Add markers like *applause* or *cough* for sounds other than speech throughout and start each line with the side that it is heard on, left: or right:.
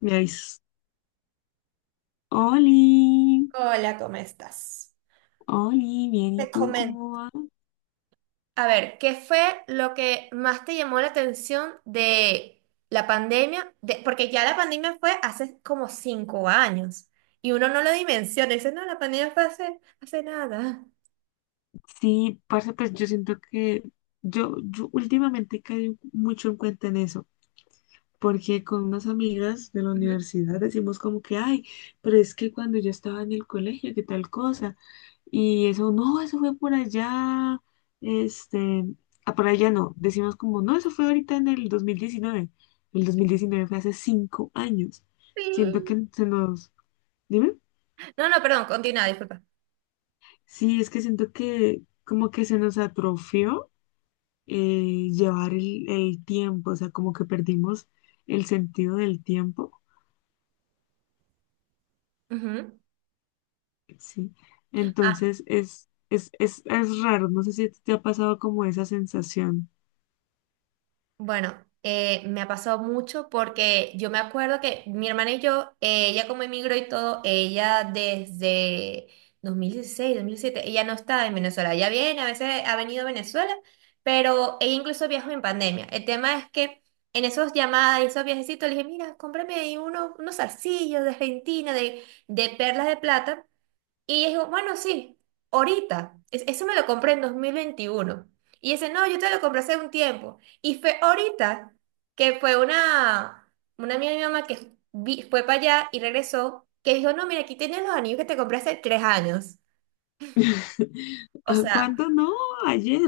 left: Me avisas, Oli.
right: Hola, ¿cómo estás?
left: Oli, bien, ¿y
right: Te
left: tú
right: comento.
left: cómo vas?
right: A ver, ¿qué fue lo que más te llamó la atención de la pandemia? Porque ya la pandemia fue hace como 5 años y uno no lo dimensiona. Dice, no, la pandemia fue hace nada.
left: Sí, parce, pues yo siento que yo últimamente caí mucho en cuenta en eso, porque con unas amigas de la
right: Ujú.
left: universidad decimos como que, ay, pero es que cuando yo estaba en el colegio, qué tal cosa, y eso, no, eso fue por allá, este, ah, por allá no, decimos como, no, eso fue ahorita en el 2019. El 2019 fue hace 5 años. Siento que
right: Sí.
left: se nos. Dime.
right: No, no, perdón, continúa, disculpa.
left: Sí, es que siento que como que se nos atrofió, llevar el tiempo, o sea, como que perdimos el sentido del tiempo,
right: Ujú.
left: ¿sí?
right: Ah,
left: Entonces es raro, no sé si te ha pasado como esa sensación.
right: Bueno, me ha pasado mucho porque yo me acuerdo que mi hermana y yo, ella como emigró y todo, ella desde 2016, dos mil 2007, ella no está en Venezuela, ella viene, a veces ha venido a Venezuela, pero ella incluso viajó en pandemia. El tema es que en esos llamadas y esos viajecitos le dije, mira, cómprame ahí unos zarcillos de Argentina, de perlas de plata. Y dijo, bueno, sí, ahorita. Eso me lo compré en 2021. Y dice, no, yo te lo compré hace un tiempo. Y fue ahorita que fue una amiga de mi mamá que fue para allá y regresó, que dijo, no, mira, aquí tienes los anillos que te compré hace 3 años.
left: *laughs*
right: O
left: ¿A
right: sea,
left: cuánto? No, ayer,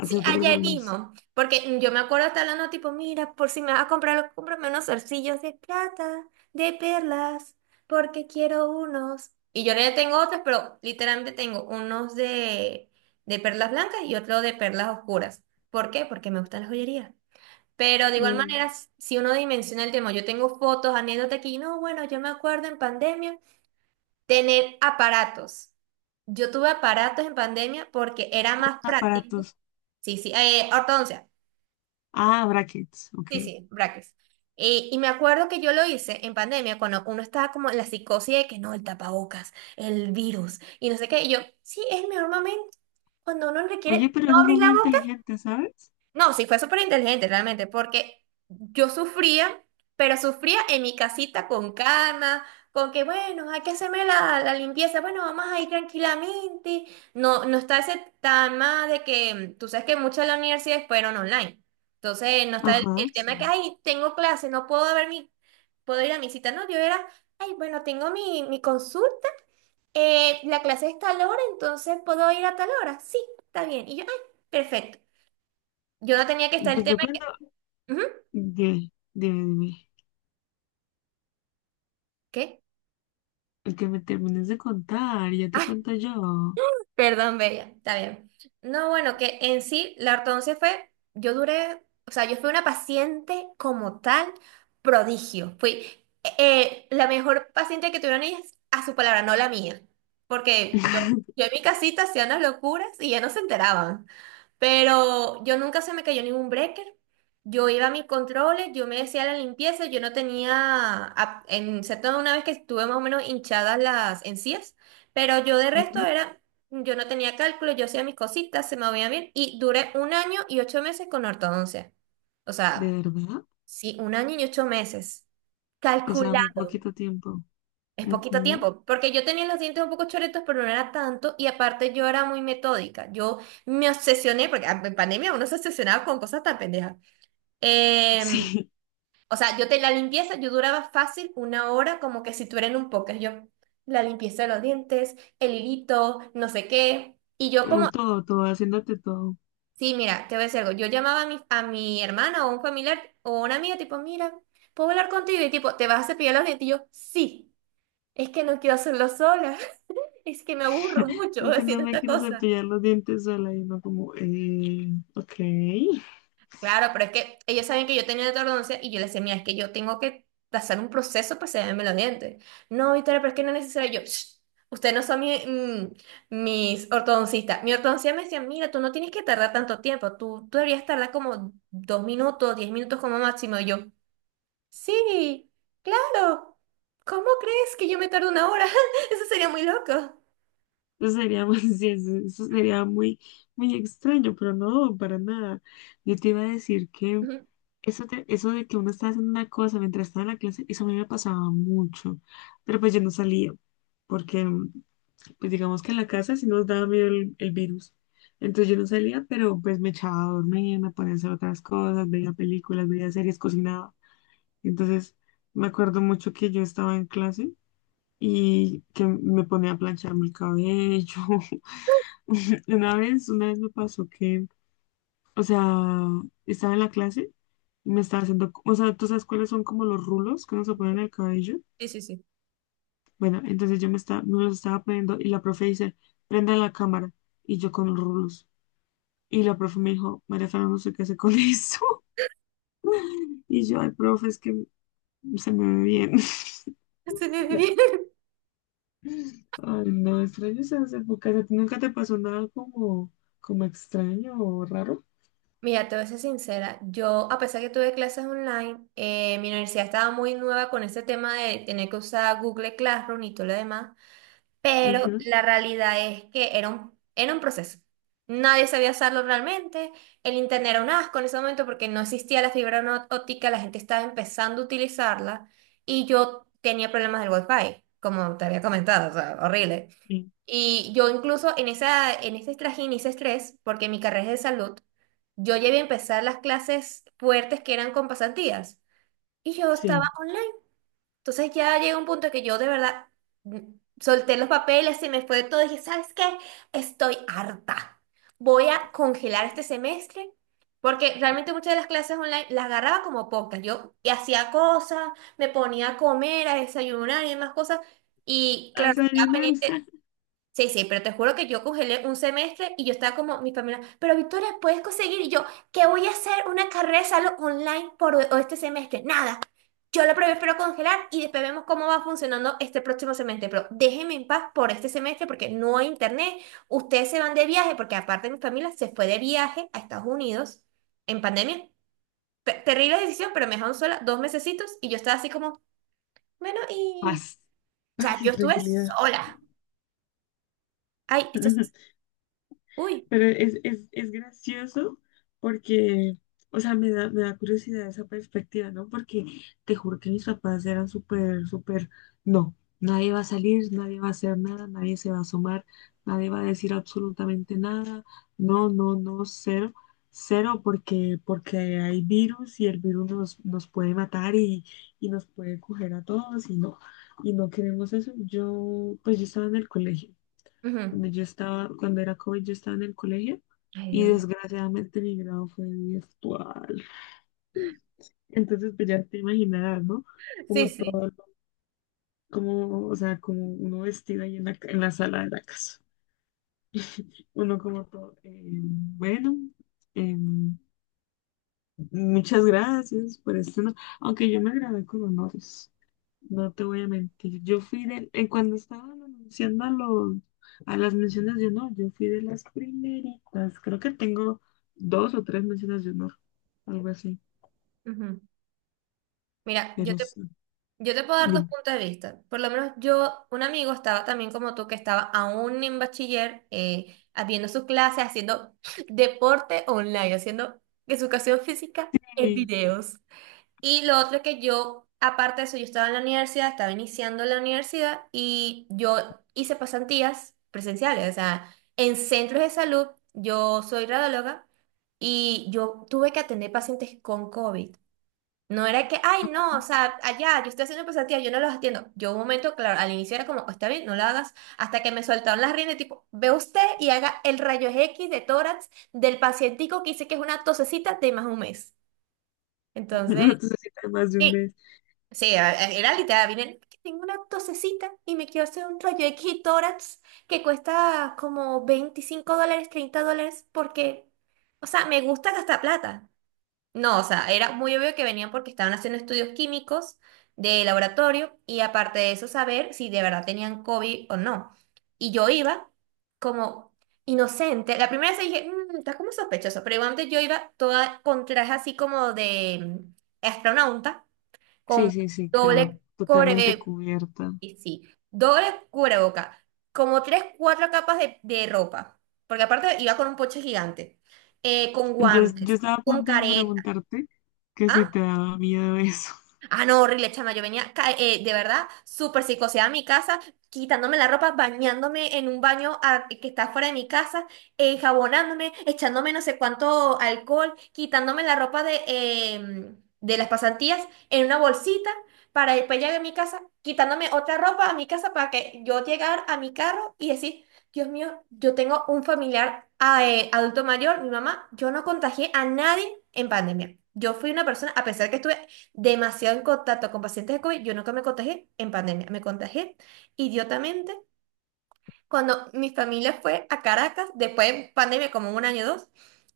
right: sí,
left: tres
right: ayer
left: años.
right: mismo, porque yo me acuerdo estar hablando tipo, mira, por si me vas a comprar algo, cómprame unos zarcillos de plata, de perlas, porque quiero unos. Y yo ya tengo otros, pero literalmente tengo unos de perlas blancas y otro de perlas oscuras. ¿Por qué? Porque me gustan las joyerías. Pero de igual
left: Mm.
right: manera, si uno dimensiona el tema, yo tengo fotos, anécdotas aquí, no, bueno, yo me acuerdo en pandemia tener aparatos. Yo tuve aparatos en pandemia porque era más práctico.
left: Aparatos.
right: Sí, sí, ortodoncia.
left: Ah, brackets, ok.
right: Sí, sí, brackets. Y me acuerdo que yo lo hice en pandemia, cuando uno estaba como en la psicosis de que no, el tapabocas, el virus, y no sé qué. Y yo, sí, es el mejor momento cuando uno
left: Oye,
right: requiere
left: pero
right: no
left: eso fue
right: abrir la
left: muy
right: boca.
left: inteligente, ¿sabes?
right: No, sí, fue súper inteligente realmente, porque yo sufría, pero sufría en mi casita con calma, con que, bueno, hay que hacerme la limpieza, bueno, vamos a ir tranquilamente. No, no está ese tema de que, tú sabes que muchas de las universidades fueron online. Entonces, no está el,
left: Ajá,
right: el tema que,
left: sí.
right: ay, tengo clase, no puedo ver mi, puedo ir a mi cita, no, yo era, ay, bueno, tengo mi consulta, la clase es tal hora, entonces puedo ir a tal hora. Sí, está bien. Y yo, ay, perfecto. Yo no tenía que estar el
left: Pues
right: tema.
left: yo cuando.
right: Ujú.
left: Dime, dime, dime.
right: ¿Qué?
left: Es que me termines de contar, ya te
right: Ah,
left: cuento yo.
right: *laughs* perdón, Bella, está bien. No, bueno, que en sí la ortodoncia fue, yo duré, o sea, yo fui una paciente como tal, prodigio. Fui la mejor paciente que tuvieron ellas a su palabra, no la mía. Porque yo,
left: *laughs*
right: yo en mi casita hacía unas locuras y ya no se enteraban. Pero yo nunca se me cayó ningún breaker. Yo iba a mis controles, yo me decía la limpieza, yo no tenía, en excepto una vez que estuve más o menos hinchadas las encías, pero yo de resto
left: Ujú.
right: era, yo no tenía cálculo, yo hacía mis cositas, se me veía bien, y duré un año y 8 meses con ortodoncia. O
left: ¿De
right: sea,
left: verdad?
right: sí, un año y 8 meses.
left: O sea, fue
right: Calculado.
left: poquito tiempo.
right: Es poquito
left: Ujú.
right: tiempo, porque yo tenía los dientes un poco choretos, pero no era tanto, y aparte yo era muy metódica. Yo me obsesioné, porque ah, en pandemia uno se obsesionaba con cosas tan pendejas. Em,
left: Sí.
right: o sea, yo te la limpieza, yo duraba fácil una hora, como que si tú eres en un póker. Yo, la limpieza de los dientes, el hilito, no sé qué. Y yo como,
left: *laughs* Todo, todo, haciéndote todo.
right: sí, mira, te voy a decir algo. Yo llamaba a mi hermana o un familiar o una amiga, tipo, mira, ¿puedo hablar contigo? Y tipo, ¿te vas a cepillar los dientes? Y yo, sí, es que no quiero hacerlo sola. Es que me aburro mucho *laughs*
left: Es que no
right: haciendo
left: me
right: esta
left: quiero
right: cosa.
left: cepillar los dientes sola y no como, ok.
right: Claro, pero es que ellos saben que yo tenía ortodoncia y yo les decía, mira, es que yo tengo que pasar un proceso para hacerme los dientes. No, Victoria, pero es que no es necesario. Yo, "Shh, ustedes no son mis ortodoncistas". Mi ortodoncista me decía, mira, tú no tienes que tardar tanto tiempo. Tú deberías tardar como 2 minutos, 10 minutos como máximo. Y yo, sí, claro. ¿Cómo crees que yo me tardo una hora? *laughs* Eso sería muy loco.
left: Eso sería. *laughs* Sí, eso sería muy, muy extraño, pero no, para nada. Yo te iba a decir que
right: Ujú.
left: eso de que uno está haciendo una cosa mientras está en la clase. Eso a mí me pasaba mucho. Pero pues yo no salía, porque pues digamos que en la casa sí nos daba miedo el virus. Entonces yo no salía, pero pues me echaba a dormir, me ponía a hacer otras cosas, veía películas, veía series, cocinaba. Entonces me acuerdo mucho que yo estaba en clase y que me ponía a plancharme el cabello. *laughs* Una vez me pasó que, o sea, estaba en la clase y me estaba haciendo, o sea, ¿tú sabes cuáles son como los rulos que uno se ponen en el cabello?
right: Sí, sí, sí.
left: Bueno, entonces me los estaba poniendo y la profe dice, prenda la cámara. Y yo con los rulos. Y la profe me dijo, María Fernanda, no sé qué hace con eso. *laughs* Y yo, ay, profe, es que se me ve bien. *laughs*
right: *laughs*
left: Ay, no, extraño esas épocas. ¿A ti nunca te pasó nada como, como extraño o raro?
right: Mira, te voy a ser sincera, yo a pesar que tuve clases online, mi universidad estaba muy nueva con ese tema de tener que usar Google Classroom y todo lo demás, pero
left: Ujú.
right: la realidad es que era un proceso. Nadie sabía usarlo realmente, el internet era un asco en ese momento porque no existía la fibra óptica, la gente estaba empezando a utilizarla y yo tenía problemas del wifi, como te había comentado, o sea, horrible.
left: Sí.
right: Y yo incluso en ese trajín, y ese estrés, porque mi carrera es de salud, yo llegué a empezar las clases fuertes que eran con pasantías y yo estaba
left: Sí.
right: online. Entonces ya llega un punto que yo de verdad mm, solté los papeles, se me fue de todo y dije, ¿sabes qué? Estoy harta. Voy a congelar este semestre porque realmente muchas de las clases online las agarraba como pocas. Yo y hacía cosas, me ponía a comer, a desayunar y demás cosas. Y
left: A
right: claro,
left: desayunar.
right: ya
left: *laughs*
right: sí, sí, pero te juro que yo congelé un semestre y yo estaba como mi familia, pero Victoria, ¿puedes conseguir? Y yo, ¿qué voy a hacer? Una carrera de salud online por este semestre. Nada. Yo lo prefiero congelar y después vemos cómo va funcionando este próximo semestre. Pero déjenme en paz por este semestre porque no hay internet. Ustedes se van de viaje porque aparte mi familia se fue de viaje a Estados Unidos en pandemia. Terrible decisión, pero me dejaron sola dos mesecitos y yo estaba así como, bueno, y...
left: Paz.
right: O
left: Paz
right: sea,
left: y
right: yo estuve
left: tranquilidad.
right: sola. Ay, esto es...
left: *laughs*
right: Uy.
left: Pero es gracioso porque, o sea, me da curiosidad esa perspectiva, ¿no? Porque te juro que mis papás eran súper, súper, no, nadie va a salir, nadie va a hacer nada, nadie se va a asomar, nadie va a decir absolutamente nada, no, no, no, cero, cero, porque, porque hay virus y el virus nos puede matar, y nos puede coger a todos y no queremos eso. Pues yo estaba en el colegio.
right: Ujú.
left: Cuando era COVID, yo estaba en el colegio
right: Ay,
left: y
right: Dios.
left: desgraciadamente mi grado fue virtual. Entonces, pues ya te imaginarás, ¿no?
right: Sí,
left: Como
right: sí.
left: todo, como, o sea, como uno vestido ahí en la, en la sala de la casa. Uno como todo, bueno. em, Muchas gracias por este honor. Aunque yo me grabé con honores, no te voy a mentir. Yo fui en cuando estaban anunciando a las menciones de honor, yo fui de las primeritas. Creo que tengo dos o tres menciones de honor, algo así.
right: Ujú. Mira,
left: Pero sí,
right: yo te puedo dar dos
left: dime.
right: puntos de vista. Por lo menos yo, un amigo estaba también como tú, que estaba aún en bachiller, viendo sus clases, haciendo *laughs* deporte online, haciendo educación física en
left: Sí.
right: videos. Y lo otro es que yo, aparte de eso, yo estaba en la universidad, estaba iniciando la universidad y yo hice pasantías presenciales, o sea, en centros de salud, yo soy radióloga y yo tuve que atender pacientes con COVID. No era que, ay, no, o sea, allá, yo estoy haciendo pasantías, yo no los atiendo. Yo un momento, claro, al inicio era como, está bien, no lo hagas, hasta que me soltaron las riendas, tipo, ve usted y haga el rayo X de tórax del pacientico que dice que es una tosecita de más un mes.
left: *laughs*
right: Entonces,
left: No necesitas más de un
right: sí,
left: mes.
right: sí, era literal, vine, que tengo una tosecita y me quiero hacer un rayo X de tórax que cuesta como $25, $30, porque, o sea, me gusta gastar plata. No, o sea, era muy obvio que venían porque estaban haciendo estudios químicos de laboratorio y aparte de eso saber si de verdad tenían COVID o no. Y yo iba como inocente. La primera vez dije, "Mm, estás como sospechoso", pero igualmente yo iba toda con traje así como de astronauta,
left: Sí,
right: con
left: sí, sí, claro,
right: doble cubre,
left: totalmente cubierta.
right: y sí, doble cubreboca, como tres, cuatro capas de ropa, porque aparte iba con un poche gigante, con
left: Yo
right: guantes,
left: estaba a
right: con
left: punto de
right: careta.
left: preguntarte que si te daba miedo eso.
right: Ah, no, horrible, chama. Yo venía, de verdad, súper psicoseada a mi casa, quitándome la ropa, bañándome en un baño que está fuera de mi casa, jabonándome, echándome no sé cuánto alcohol, quitándome la ropa de las pasantías en una bolsita para después llegar a mi casa, quitándome otra ropa a mi casa para que yo llegara a mi carro y decir, Dios mío, yo tengo un familiar ah, adulto mayor, mi mamá, yo no contagié a nadie en pandemia. Yo fui una persona, a pesar que estuve demasiado en contacto con pacientes de COVID. Yo nunca me contagié en pandemia, me contagié idiotamente cuando mi familia fue a Caracas, después de pandemia, como un año o dos,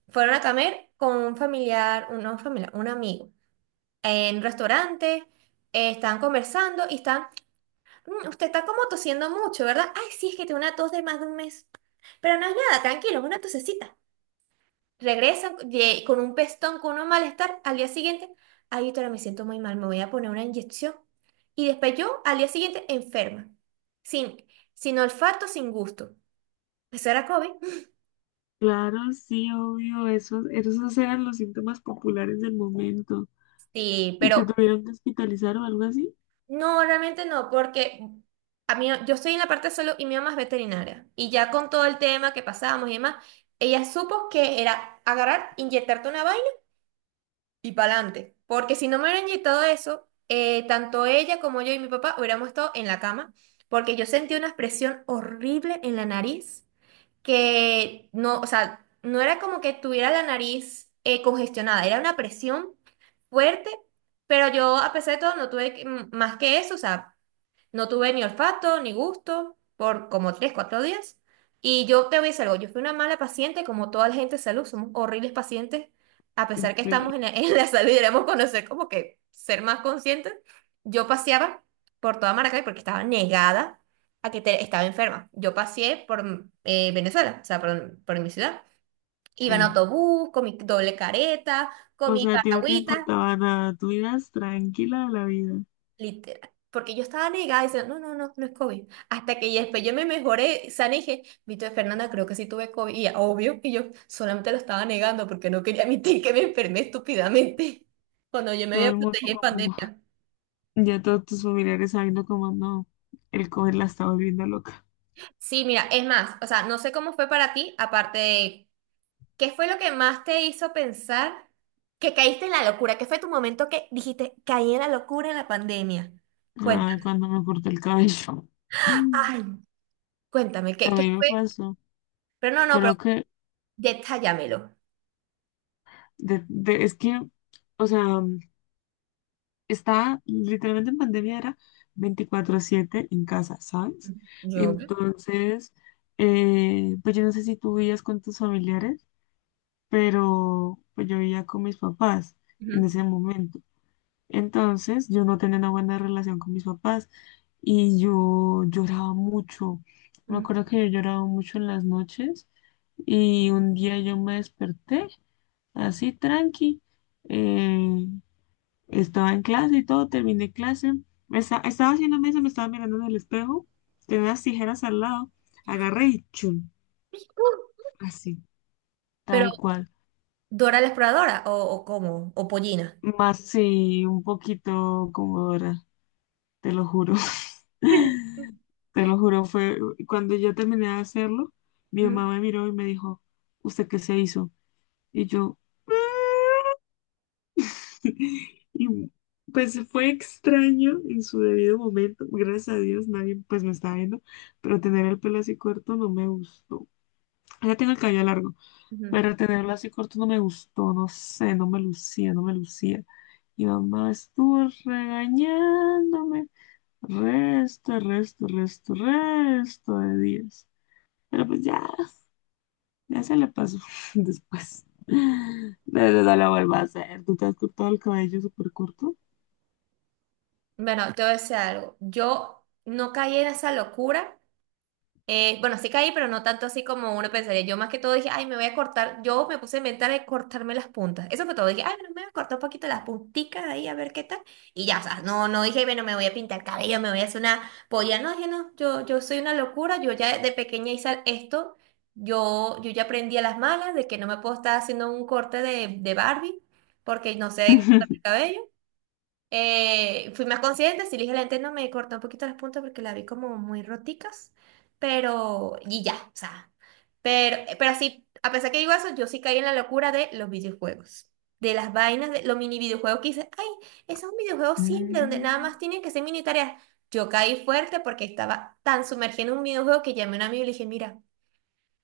right: fueron a comer con un familiar, un, no familiar, un amigo, en un restaurante, estaban conversando y están, "Mm, usted está como tosiendo mucho, ¿verdad?". Ay, sí, es que tengo una tos de más de un mes, pero no es nada, tranquilo, es una tosecita. Regresan con un pestón, con un malestar. Al día siguiente, ay, doctora, me siento muy mal, me voy a poner una inyección. Y después yo, al día siguiente, enferma. Sin, sin olfato, sin gusto. Eso era COVID.
left: Claro, sí, obvio, esos eran los síntomas populares del momento.
right: Sí,
left: ¿Y
right: pero
left: te tuvieron que hospitalizar o algo así?
right: no, realmente no, porque a mí, yo estoy en la parte solo y mi mamá es veterinaria. Y ya con todo el tema que pasábamos y demás, ella supo que era agarrar, inyectarte una vaina y para adelante. Porque si no me hubieran inyectado eso, tanto ella como yo y mi papá hubiéramos estado en la cama, porque yo sentí una presión horrible en la nariz, que no, o sea, no era como que tuviera la nariz congestionada, era una presión fuerte, pero yo a pesar de todo no tuve que- m- más que eso, o sea, no tuve ni olfato ni gusto por como tres, cuatro días. Y yo te voy a decir algo, yo fui una mala paciente como toda la gente de salud, somos horribles pacientes, a pesar que estamos
left: Sí,
right: en la, *laughs* en la salud y deberíamos conocer como que ser más conscientes. Yo paseaba por toda Maracay porque estaba negada estaba enferma. Yo paseé por Venezuela, o sea, por mi ciudad. Iba en
left: sí.
right: autobús, con mi doble careta, con
left: O
right: mi
left: sea, a ti no te
right: paraguita.
left: importaba nada, tú ibas tranquila a la vida.
right: Literal. Porque yo estaba negada diciendo, no, no, no, no es COVID. Hasta que ya después yo me mejoré, sana y dije, Vito Fernanda, creo que sí tuve COVID. Y ya, obvio que yo solamente lo estaba negando porque no quería *laughs* admitir que me enfermé estúpidamente *laughs* cuando yo me
left: Todo
right: había
left: el mundo
right: protegido en
left: como, *laughs*
right: pandemia.
left: ya todos tus familiares sabiendo como, no, el COVID la estaba volviendo loca.
right: Sí, mira, es más, o sea, no sé cómo fue para ti, aparte de, ¿qué fue lo que más te hizo pensar que caíste en la locura? ¿Qué fue tu momento que dijiste, caí en la locura en la pandemia?
left: Ay,
right: Cuéntame,
left: cuando me corté el cabello. *laughs* Mm.
right: ay, cuéntame,
left: A
right: qué
left: mí me
right: fue?
left: pasó.
right: Pero no, no, pero
left: Creo que,
right: detallámelo.
left: es que, o sea, estaba literalmente en pandemia, era 24/7 en casa, ¿sabes?
right: Yo.
left: Entonces, pues yo no sé si tú vivías con tus familiares, pero pues yo vivía con mis papás en
right: Ujú.
left: ese momento. Entonces, yo no tenía una buena relación con mis papás y yo lloraba mucho. Me
right: Mm.
left: acuerdo que yo lloraba mucho en las noches y un día yo me desperté así tranqui. eh, estaba en clase y todo, terminé clase. Me estaba haciendo mesa, me estaba mirando en el espejo. Tenía las tijeras al lado. Agarré y chun, así,
right: Pero,
left: tal cual.
right: ¿Dora la exploradora o cómo? ¿O Pollina?
left: Más sí, un poquito conmovedora, te lo juro.
right: *laughs*
left: *laughs* Te lo juro, fue cuando yo terminé de hacerlo, mi mamá
right: Ujú,
left: me miró y me dijo, ¿usted qué se hizo? Y yo, *laughs* y pues fue extraño en su debido momento. Gracias a Dios nadie pues me está viendo, pero tener el pelo así corto no me gustó. Ya tengo el cabello largo,
right: ujú.
left: pero tenerlo así corto no me gustó, no sé, no me lucía, no me lucía. Y mamá estuvo regañándome resto, resto, resto, resto de días. Pero pues ya, ya se le pasó *laughs* después. De verdad no lo vuelvo a hacer. ¿Tú te has cortado el cabello súper corto?
right: Bueno, te voy a decir algo. Yo no caí en esa locura. Bueno, sí caí, pero no tanto así como uno pensaría. Yo más que todo dije, ay, me voy a cortar. Yo me puse a inventar de cortarme las puntas. Eso fue todo. Dije, ay, bueno, me voy a cortar un poquito las punticas ahí a ver qué tal. Y ya, o sea, no, no dije, bueno, me voy a pintar el cabello, me voy a hacer una polla. No, dije, no, yo soy una locura. Yo ya de pequeña hice esto. Yo ya aprendí a las malas de que no me puedo estar haciendo un corte de Barbie porque no sé cortar el
left: *laughs*
right: cabello. Fui más consciente, si dije la lente no me cortó un poquito las puntas porque la vi como muy roticas, pero y ya, o sea, pero sí, a pesar que digo eso, yo sí caí en la locura de los videojuegos, de las vainas, de los mini videojuegos que hice, ay, ese es un videojuego simple donde nada
left: Mm.
right: más tienen que ser mini tareas. Yo caí fuerte porque estaba tan sumergida en un videojuego que llamé a un amigo y le dije, mira,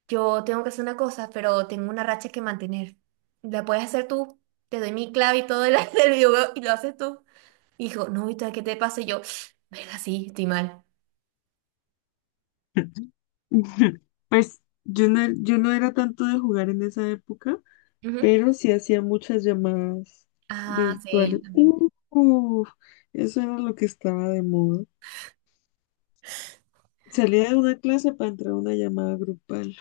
right: yo tengo que hacer una cosa, pero tengo una racha que mantener. La puedes hacer tú, te doy mi clave y todo el, *laughs* del videojuego y lo haces tú. Hijo, no, ¿y tú qué te pasa? Y yo, *sniffs* venga, sí, estoy mal.
left: *laughs* Pues yo no, era tanto de jugar en esa época,
right: Ujú.
left: pero sí hacía muchas llamadas
right: Ah, sí,
left: virtuales.
right: yo también.
left: Uf, eso era lo que estaba de moda. Salía de una clase para entrar a una llamada grupal.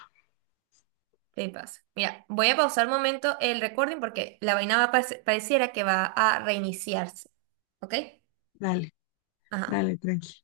right: Te pasa. Mira, voy a pausar un momento el recording porque la vaina va a pareciera que va a reiniciarse. ¿Ok?
left: Dale,
right: Ajá.
left: dale, tranqui.